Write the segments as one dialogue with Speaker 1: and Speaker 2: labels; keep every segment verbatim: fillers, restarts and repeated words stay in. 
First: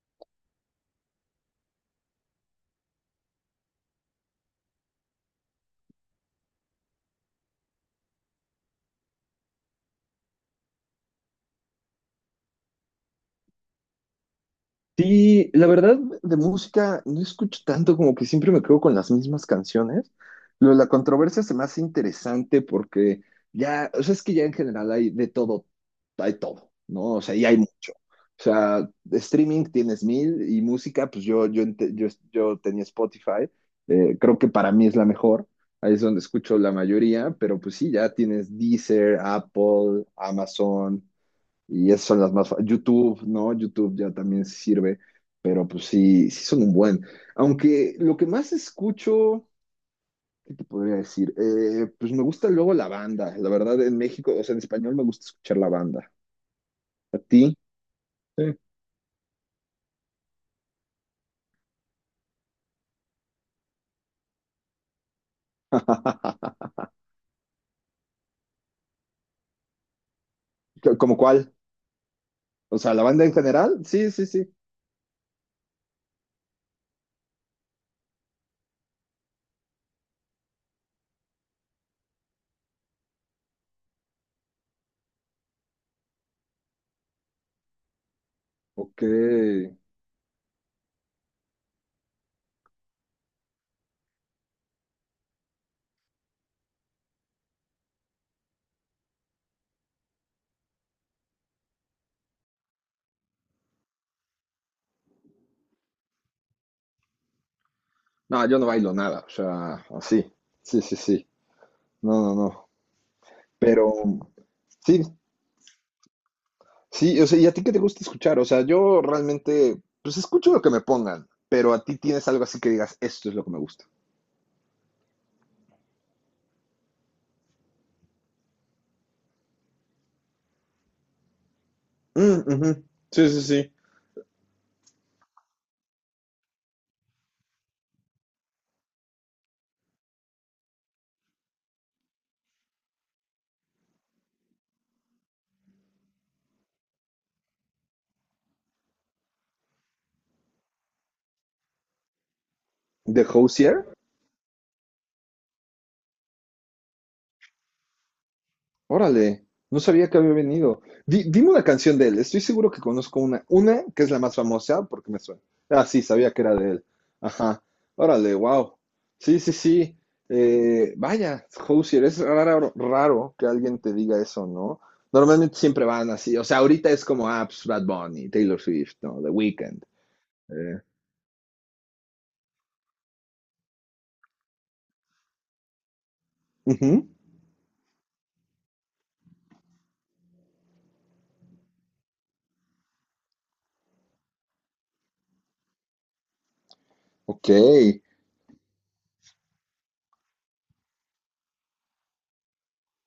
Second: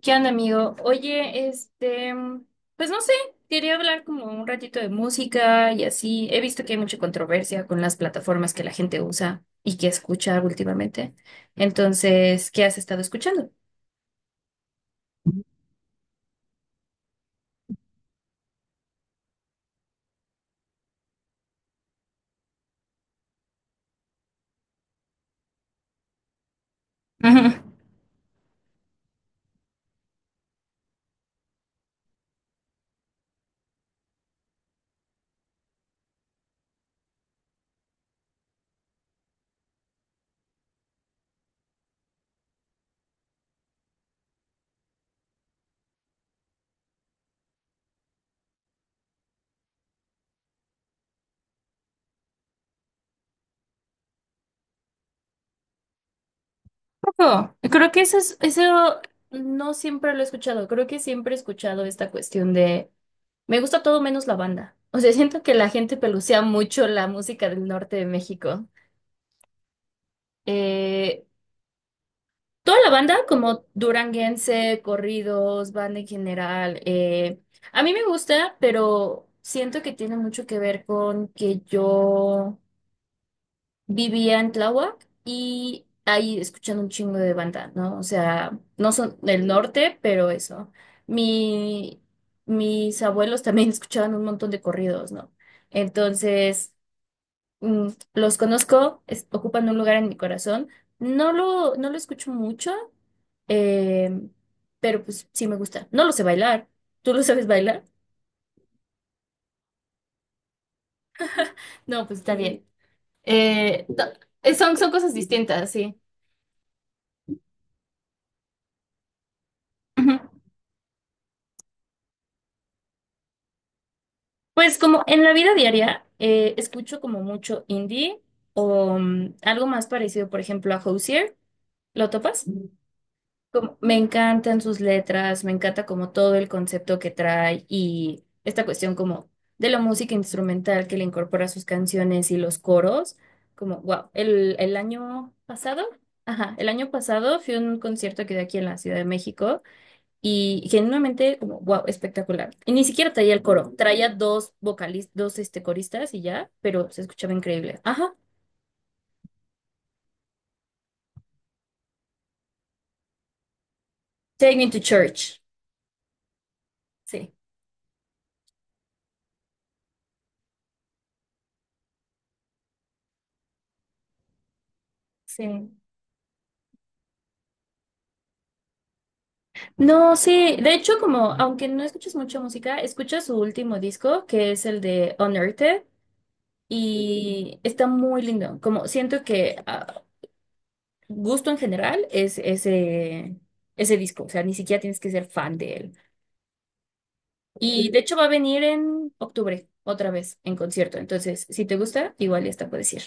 Speaker 1: ¿Qué onda, amigo? Oye, este, pues no sé, quería hablar como un ratito de música y así. He visto que hay mucha controversia con las plataformas que la gente usa y que escucha últimamente. Entonces, ¿qué has estado escuchando?
Speaker 2: Sí, la verdad, de música no escucho tanto, como que siempre me quedo con las mismas canciones. Lo de la controversia se me hace interesante porque ya, o sea, es que ya en general hay de todo, hay todo, ¿no? O sea, y
Speaker 1: Ujú.
Speaker 2: hay mucho. O sea, de streaming tienes mil y música, pues yo, yo, ente- yo, yo tenía Spotify. Eh, creo que para mí es la mejor, ahí es donde escucho la mayoría, pero pues sí, ya tienes Deezer, Apple, Amazon. Y esas son las más... fa- YouTube, ¿no? YouTube ya también sirve, pero pues sí, sí son un buen. Aunque lo que más escucho, ¿qué te podría decir? Eh, pues me gusta luego la banda. La verdad, en México, o sea, en español me gusta escuchar la banda. ¿A
Speaker 1: Ojo,
Speaker 2: ti?
Speaker 1: creo que eso es,
Speaker 2: Sí.
Speaker 1: eso no siempre lo he escuchado. Creo que siempre he escuchado esta cuestión de me gusta todo menos la banda. O sea, siento que la gente pelucea mucho la música del norte de México.
Speaker 2: ¿Como
Speaker 1: Eh,
Speaker 2: cuál? O
Speaker 1: Toda la
Speaker 2: sea, ¿la
Speaker 1: banda,
Speaker 2: banda en
Speaker 1: como
Speaker 2: general? Sí, sí, sí.
Speaker 1: duranguense, corridos, banda en general, eh, a mí me gusta, pero siento que tiene mucho que ver con que yo vivía en Tláhuac y ahí escuchando un chingo de banda, ¿no? O sea, no
Speaker 2: Ok.
Speaker 1: son del norte, pero eso. Mi, mis abuelos también escuchaban un montón de corridos, ¿no? Entonces, mm, los conozco, es- ocupan un lugar en mi corazón. No lo, no lo escucho mucho, eh, pero pues sí me gusta. No lo sé bailar. ¿Tú lo sabes bailar?
Speaker 2: No, yo no bailo nada, o sea, así. Sí, sí, sí.
Speaker 1: No, pues
Speaker 2: No,
Speaker 1: está
Speaker 2: no,
Speaker 1: bien.
Speaker 2: no.
Speaker 1: Eh,
Speaker 2: Pero
Speaker 1: no, eh, son, son
Speaker 2: sí,
Speaker 1: cosas distintas, sí.
Speaker 2: Sí, o sea, ¿y a ti qué te gusta escuchar? O sea, yo realmente,
Speaker 1: Ujú.
Speaker 2: pues escucho lo que me pongan, pero a ti tienes algo así que digas, esto es lo que me gusta.
Speaker 1: Pues como en la vida diaria eh, escucho como mucho indie o mm, algo más parecido, por ejemplo, a Hozier. ¿Lo
Speaker 2: Mm,
Speaker 1: topas?
Speaker 2: ujú. Sí, sí, sí.
Speaker 1: como- me encantan sus letras, me encanta como todo el concepto que trae y esta cuestión como de la música instrumental que le incorpora a sus canciones y los coros, como wow, el, el año pasado, ajá, el año pasado fui a un concierto que dio aquí en la Ciudad de México y genuinamente como wow, espectacular. Y ni siquiera
Speaker 2: ¿De
Speaker 1: traía el coro,
Speaker 2: Hozier?
Speaker 1: traía dos vocalistas, dos este, coristas y ya, pero se escuchaba increíble. Ajá,
Speaker 2: Órale, no sabía que había venido. Di- dime una canción de él, estoy seguro que conozco una, una que es la más
Speaker 1: Take Me to
Speaker 2: famosa porque me
Speaker 1: Church.
Speaker 2: suena. Ah, sí, sabía que era de él.
Speaker 1: Sí.
Speaker 2: Ajá, órale, wow. Sí, sí, sí. Eh, vaya, Hozier, es raro, raro que alguien te diga eso, ¿no? Normalmente
Speaker 1: Sí.
Speaker 2: siempre van así, o sea, ahorita es como, ah, pues, Bad Bunny, Taylor Swift, ¿no? The Weeknd.
Speaker 1: No, sí, de
Speaker 2: Eh,
Speaker 1: hecho, como aunque no escuches mucha música, escuchas su último disco, que es el de Unearthed,
Speaker 2: Ujú.
Speaker 1: y está muy lindo. Como siento que ah, gusto en general es ese, ese disco, o sea, ni siquiera tienes que ser fan de él.
Speaker 2: Ok,
Speaker 1: Y de hecho va a venir en octubre, otra vez, en concierto. Entonces, si te gusta, igual ya está, puedes ir.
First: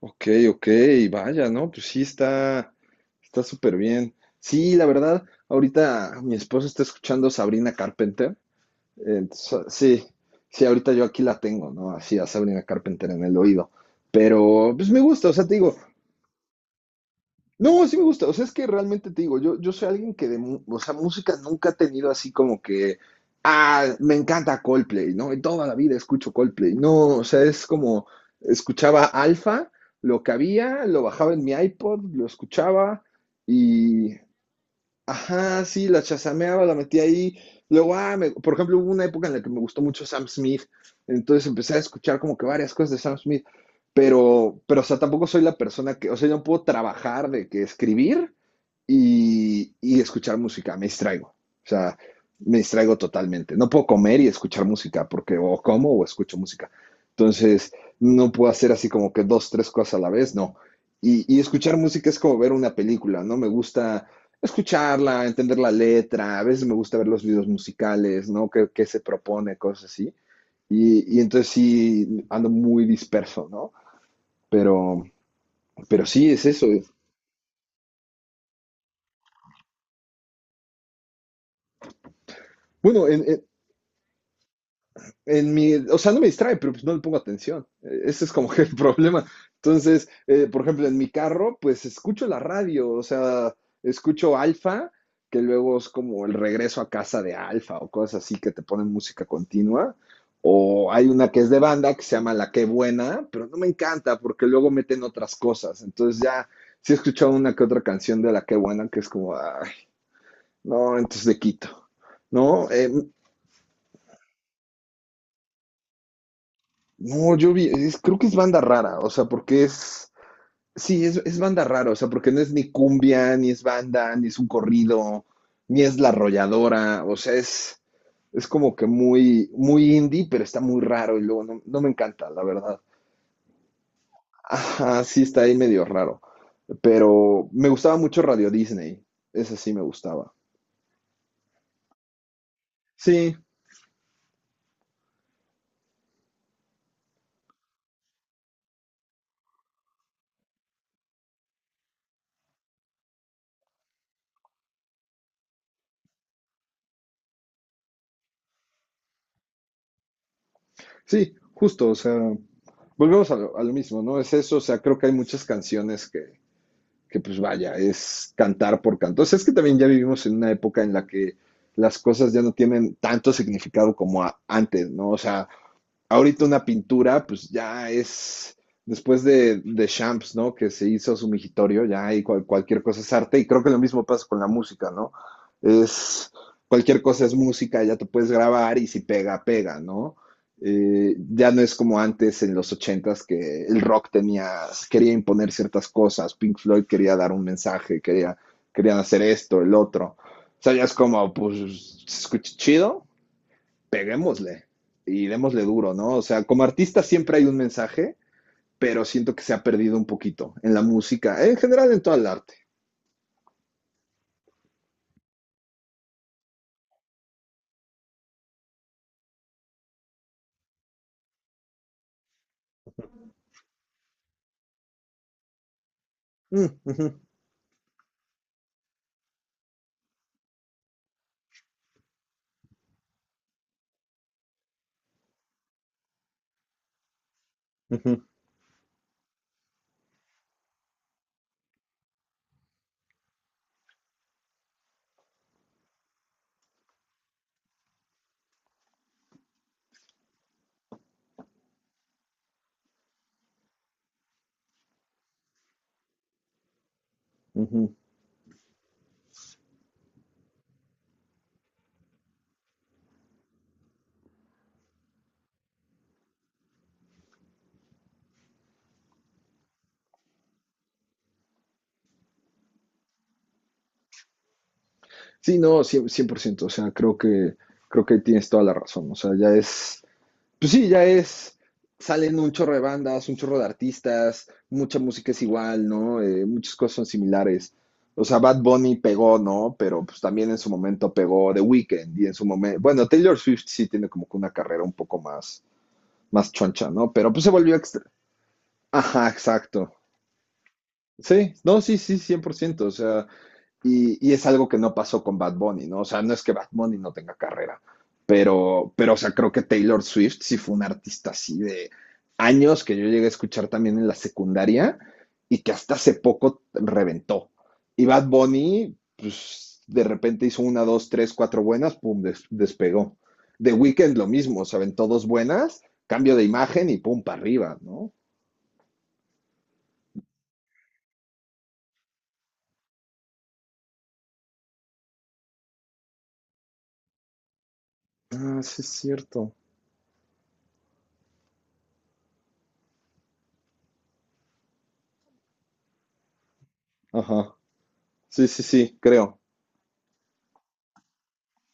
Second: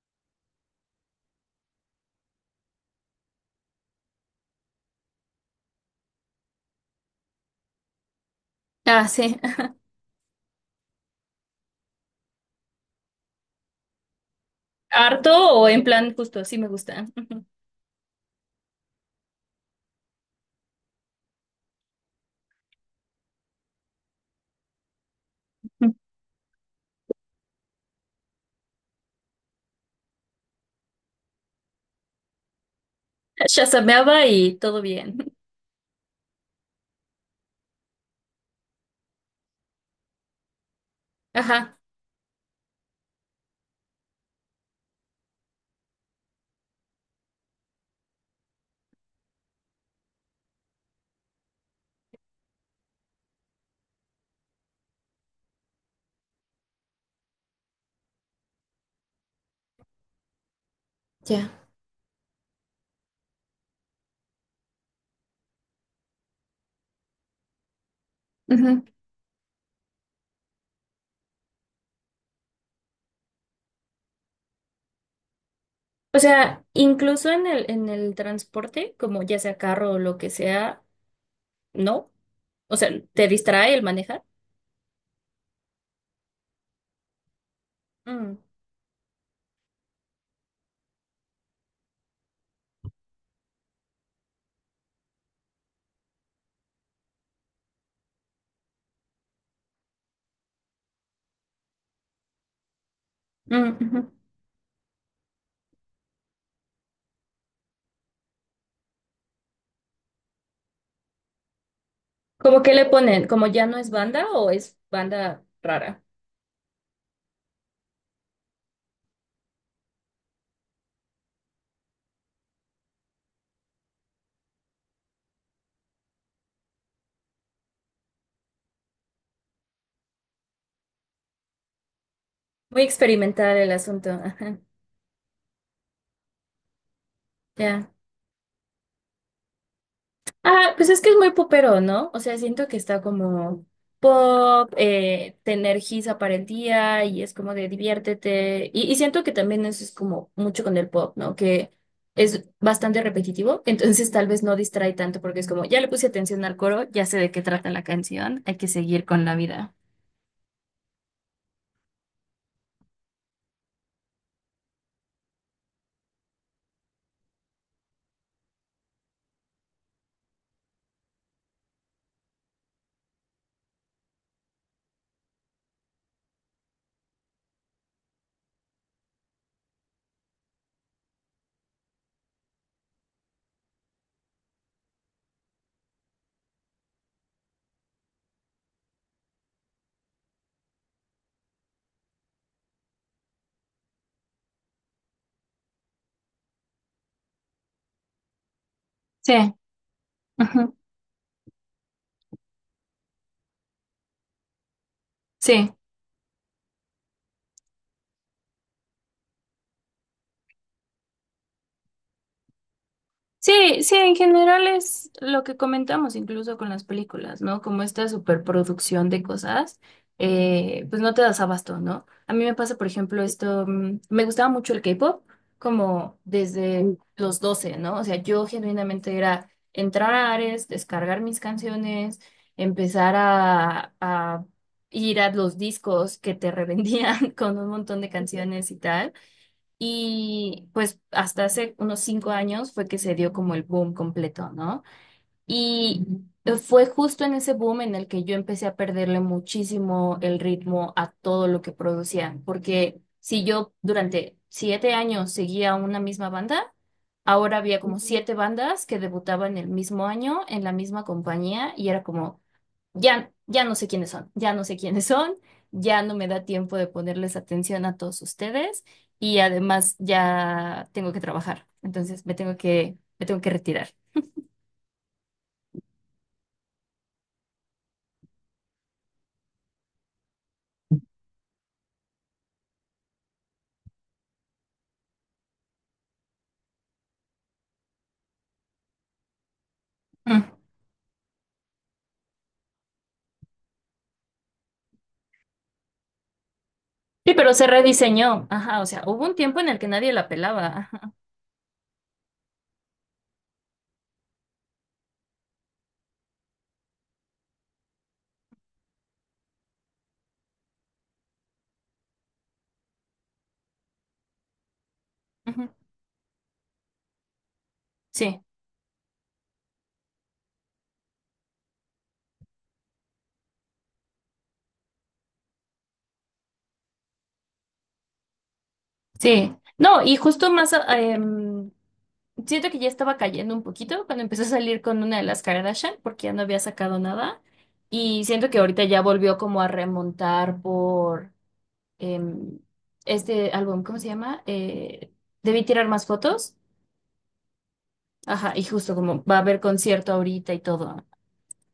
Speaker 2: ok, ok, vaya, ¿no? Pues sí, está, está súper bien. Sí, la verdad, ahorita mi esposo está escuchando Sabrina Carpenter.
Speaker 1: Ah, sí.
Speaker 2: Entonces, ah, sí, sí, ahorita yo aquí la tengo, ¿no? Así a Sabrina Carpenter en el oído. Pero pues me gusta, o sea, te
Speaker 1: Harto o
Speaker 2: digo,
Speaker 1: en plan justo, sí me gusta.
Speaker 2: no, sí me gusta. O sea, es que realmente te digo, yo, yo soy alguien que de, mu- o sea, música nunca ha tenido así como que, ah, me encanta Coldplay, ¿no? En toda la vida escucho Coldplay. No, o sea, es como, escuchaba Alpha, lo que había, lo bajaba en mi iPod, lo escuchaba.
Speaker 1: Shazameaba y todo bien.
Speaker 2: Ajá, sí, la chasameaba, la metía ahí. Luego, ah, me- por ejemplo, hubo una época en la que me gustó mucho Sam Smith, entonces empecé
Speaker 1: Ajá,
Speaker 2: a escuchar como que varias cosas de Sam Smith, pero, pero, o sea, tampoco soy la persona que, o sea, yo no puedo trabajar de que escribir y, y escuchar música, me distraigo. O sea, me distraigo totalmente. No puedo comer y escuchar música, porque o como o escucho música. Entonces, no puedo hacer así como que dos, tres cosas a la vez, no. Y, y
Speaker 1: ya.
Speaker 2: escuchar música es como ver una película, ¿no? Me gusta escucharla, entender la letra, a veces me gusta ver los videos musicales, ¿no? ¿Qué,
Speaker 1: Ujú.
Speaker 2: qué se propone? Cosas así. Y, y, entonces sí, ando muy disperso, ¿no? Pero, pero
Speaker 1: O
Speaker 2: sí, es
Speaker 1: sea,
Speaker 2: eso.
Speaker 1: incluso en el, en el transporte, como ya sea carro o lo que sea, ¿no? O sea,
Speaker 2: Bueno, en,
Speaker 1: ¿te
Speaker 2: en,
Speaker 1: distrae el manejar?
Speaker 2: en mi, o sea, no me distrae, pero pues no le pongo atención. Eh, Ese es
Speaker 1: Mm,
Speaker 2: como que el problema. Entonces, eh, por ejemplo, en mi carro, pues escucho la radio, o sea, escucho Alfa, que luego es como el regreso a casa de Alfa o cosas así que te ponen música continua. O hay una que es de banda que se llama La Qué Buena, pero no me
Speaker 1: mm, ujú.
Speaker 2: encanta porque luego meten otras cosas. Entonces ya sí he escuchado una que otra canción de La Qué Buena que es como, ay, no, entonces le quito,
Speaker 1: ¿Cómo
Speaker 2: ¿no?
Speaker 1: que le
Speaker 2: Eh,
Speaker 1: ponen? ¿Como ya no es banda o es banda rara?
Speaker 2: No, yo vi, es- creo que es banda rara, o sea, porque es, sí, es, es banda rara, o sea, porque no es ni cumbia, ni es banda, ni es un corrido, ni es la arrolladora, o sea, es, es como que muy, muy indie, pero está muy raro y luego no, no me encanta, la verdad.
Speaker 1: Muy experimental el asunto. Ajá,
Speaker 2: Ajá, sí, está ahí medio raro, pero me
Speaker 1: ya.
Speaker 2: gustaba mucho Radio Disney, esa sí me gustaba.
Speaker 1: Ah, pues es que es muy popero, ¿no? O sea, siento que está
Speaker 2: Sí,
Speaker 1: como pop, eh, te energiza para el día y es como de diviértete. Y, y siento que también eso es como mucho con el pop, ¿no? Que es bastante repetitivo, entonces tal vez no distrae tanto porque es como, ya le puse atención al coro, ya sé de qué trata la canción, hay que seguir con la vida.
Speaker 2: sí, justo, o sea, volvemos a lo, a lo mismo, ¿no? Es eso, o sea, creo que hay muchas canciones que que pues vaya, es cantar por canto. Entonces es que también ya vivimos en una época en la que las cosas ya no tienen tanto significado como a- antes, ¿no? O sea, ahorita una pintura, pues ya es después de, de Champs, ¿no? Que se hizo su migitorio, ya hay cual- cualquier cosa es arte, y creo que lo mismo pasa con la música, ¿no? Es cualquier cosa es música, ya te puedes grabar y si pega, pega, ¿no? Eh, ya no es como antes en los ochentas que el rock tenía, quería imponer ciertas cosas, Pink Floyd quería dar un mensaje, quería, querían hacer
Speaker 1: Sí,
Speaker 2: esto, el otro. O sea,
Speaker 1: ujú,
Speaker 2: ya es como, pues, se escucha chido, peguémosle y démosle
Speaker 1: sí.
Speaker 2: duro, ¿no? O sea, como artista siempre hay un mensaje, pero siento que se ha perdido un poquito en la música, en general en todo el arte.
Speaker 1: Sí, sí, en general es lo que comentamos incluso con las películas, ¿no? Como esta superproducción de cosas, eh, pues no te das abasto, ¿no? A mí me pasa, por ejemplo, esto, mm, me gustaba mucho el K-pop, como
Speaker 2: Mm, uh
Speaker 1: desde
Speaker 2: -huh,
Speaker 1: los doce, ¿no? O sea, yo genuinamente era entrar a Ares, descargar mis canciones, empezar a, a ir a los discos que te revendían con un
Speaker 2: uh
Speaker 1: montón de
Speaker 2: -huh,
Speaker 1: canciones y tal. Y pues hasta hace unos cinco años fue que se dio como el boom completo, ¿no? Y ujú, fue justo en ese boom en el que yo empecé a perderle muchísimo el ritmo a todo lo que producían, porque si yo durante siete años seguía una misma banda, ahora
Speaker 2: uh
Speaker 1: había
Speaker 2: -huh.
Speaker 1: como ujú, siete bandas que debutaban el mismo año en la misma compañía y era como, ya, ya no sé quiénes son, ya no sé quiénes son, ya no me da tiempo de ponerles atención a todos ustedes y además ya tengo que trabajar, entonces me tengo que, me tengo que retirar.
Speaker 2: Sí, no, cien por ciento, cien por ciento, o sea, creo que, creo que tienes toda la razón, o sea, ya es pues sí, ya es, salen un chorro de bandas, un chorro de artistas, mucha música es igual, ¿no? Eh, muchas cosas son similares. O sea, Bad Bunny pegó, ¿no? Pero pues
Speaker 1: Mm.
Speaker 2: también en su momento pegó The Weeknd y en su momento, bueno, Taylor Swift sí tiene como que una carrera un poco más, más choncha, ¿no? Pero
Speaker 1: Sí,
Speaker 2: pues se
Speaker 1: pero se
Speaker 2: volvió extra.
Speaker 1: rediseñó, ajá, o sea, hubo
Speaker 2: Ajá,
Speaker 1: un tiempo en el que
Speaker 2: exacto.
Speaker 1: nadie la pelaba, ajá,
Speaker 2: Sí, no, sí, sí, cien por ciento. O sea, y, y, es algo que no pasó con Bad Bunny, ¿no? O sea, no es que Bad Bunny no tenga carrera, pero, pero o sea, creo que Taylor Swift sí fue un artista así de años que yo llegué a escuchar también en la secundaria y
Speaker 1: ujú.
Speaker 2: que hasta hace poco reventó. Y Bad
Speaker 1: Sí,
Speaker 2: Bunny, pues de repente hizo una, dos, tres, cuatro buenas, pum, des despegó. The Weeknd lo mismo, o sea, aventó dos buenas, cambio de imagen y pum, para arriba, ¿no?
Speaker 1: sí, no, y justo más, ah, em, siento que ya estaba cayendo un poquito cuando empezó a salir con una de las Kardashian porque ya no había sacado nada y siento que
Speaker 2: Ah, sí
Speaker 1: ahorita
Speaker 2: es
Speaker 1: ya volvió
Speaker 2: cierto.
Speaker 1: como a remontar por... em, este álbum, ¿cómo se llama? Eh, debí tirar más fotos.
Speaker 2: Ajá. Sí,
Speaker 1: Ajá, y
Speaker 2: sí,
Speaker 1: justo
Speaker 2: sí,
Speaker 1: como va a
Speaker 2: creo.
Speaker 1: haber concierto ahorita y todo.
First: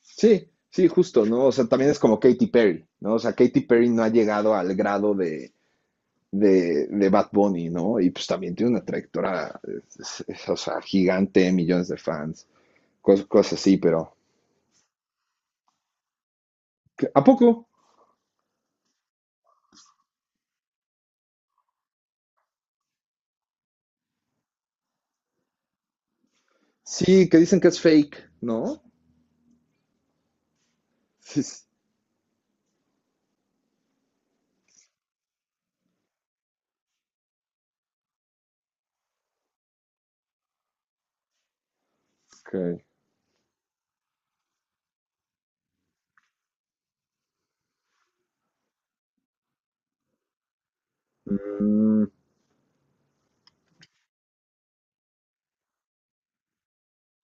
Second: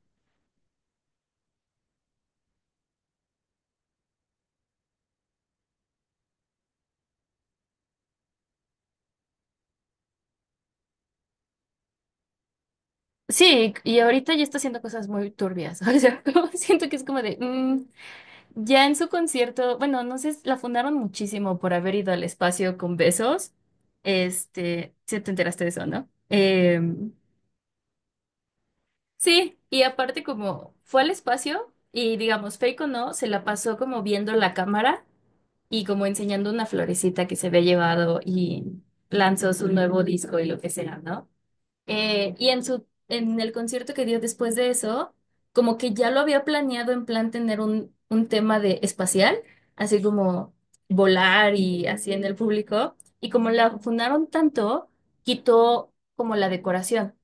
Speaker 2: Sí, sí, justo, ¿no? O sea, también es como Katy Perry, ¿no? O sea, Katy Perry no ha llegado al grado de, de, de Bad Bunny, ¿no? Y pues también tiene una trayectoria, es- es- o sea, gigante, millones de fans, cos- cosas
Speaker 1: Sí,
Speaker 2: así,
Speaker 1: y
Speaker 2: pero...
Speaker 1: ahorita ya está haciendo cosas muy turbias. O sea, como siento que es
Speaker 2: ¿qué-
Speaker 1: como
Speaker 2: ¿A
Speaker 1: de,
Speaker 2: poco?
Speaker 1: mm, ya en su concierto, bueno, no sé, la fundaron muchísimo por haber ido al espacio con besos. Este, si te enteraste de eso, ¿no? Em,
Speaker 2: Sí, que dicen que es fake, ¿no?
Speaker 1: sí, y aparte como fue al
Speaker 2: Sí, sí.
Speaker 1: espacio y digamos, fake o no, se la pasó como viendo la cámara y como enseñando una florecita que se había llevado y lanzó su nuevo disco y lo que sea, ¿no? Eh, y
Speaker 2: Ok.
Speaker 1: en su, en el concierto que dio después de eso, como que ya lo había planeado en plan tener un, un tema de espacial, así como volar y
Speaker 2: Mm,
Speaker 1: así en el público. Y como la fundaron tanto, quitó como la decoración.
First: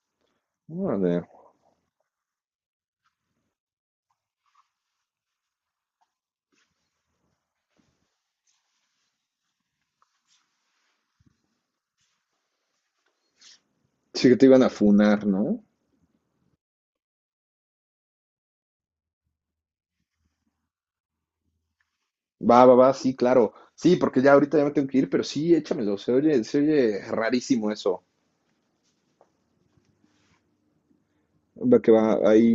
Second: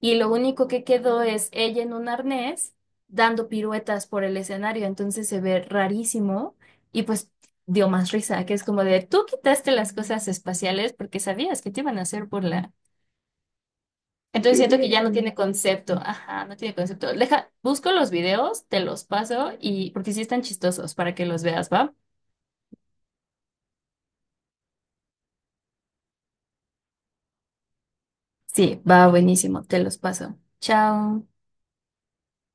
Speaker 1: Y lo único que quedó
Speaker 2: órale.
Speaker 1: es ella en un arnés dando piruetas por el escenario. Entonces se ve rarísimo y pues dio más risa, que es como de, tú quitaste las cosas espaciales porque sabías que te iban a hacer burla.
Speaker 2: Sí, que te
Speaker 1: Entonces
Speaker 2: iban a
Speaker 1: siento que ya no
Speaker 2: funar,
Speaker 1: tiene
Speaker 2: ¿no?
Speaker 1: concepto. Ajá, no tiene concepto. Deja, busco los videos, te los paso y porque sí están chistosos para que los veas, ¿va?
Speaker 2: Va, va, va, sí, claro. Sí, porque ya ahorita ya me tengo que ir, pero sí, échamelo. Se oye, se oye rarísimo eso.
Speaker 1: Sí, va buenísimo, te los paso. Chao.
Speaker 2: Va que va, ahí.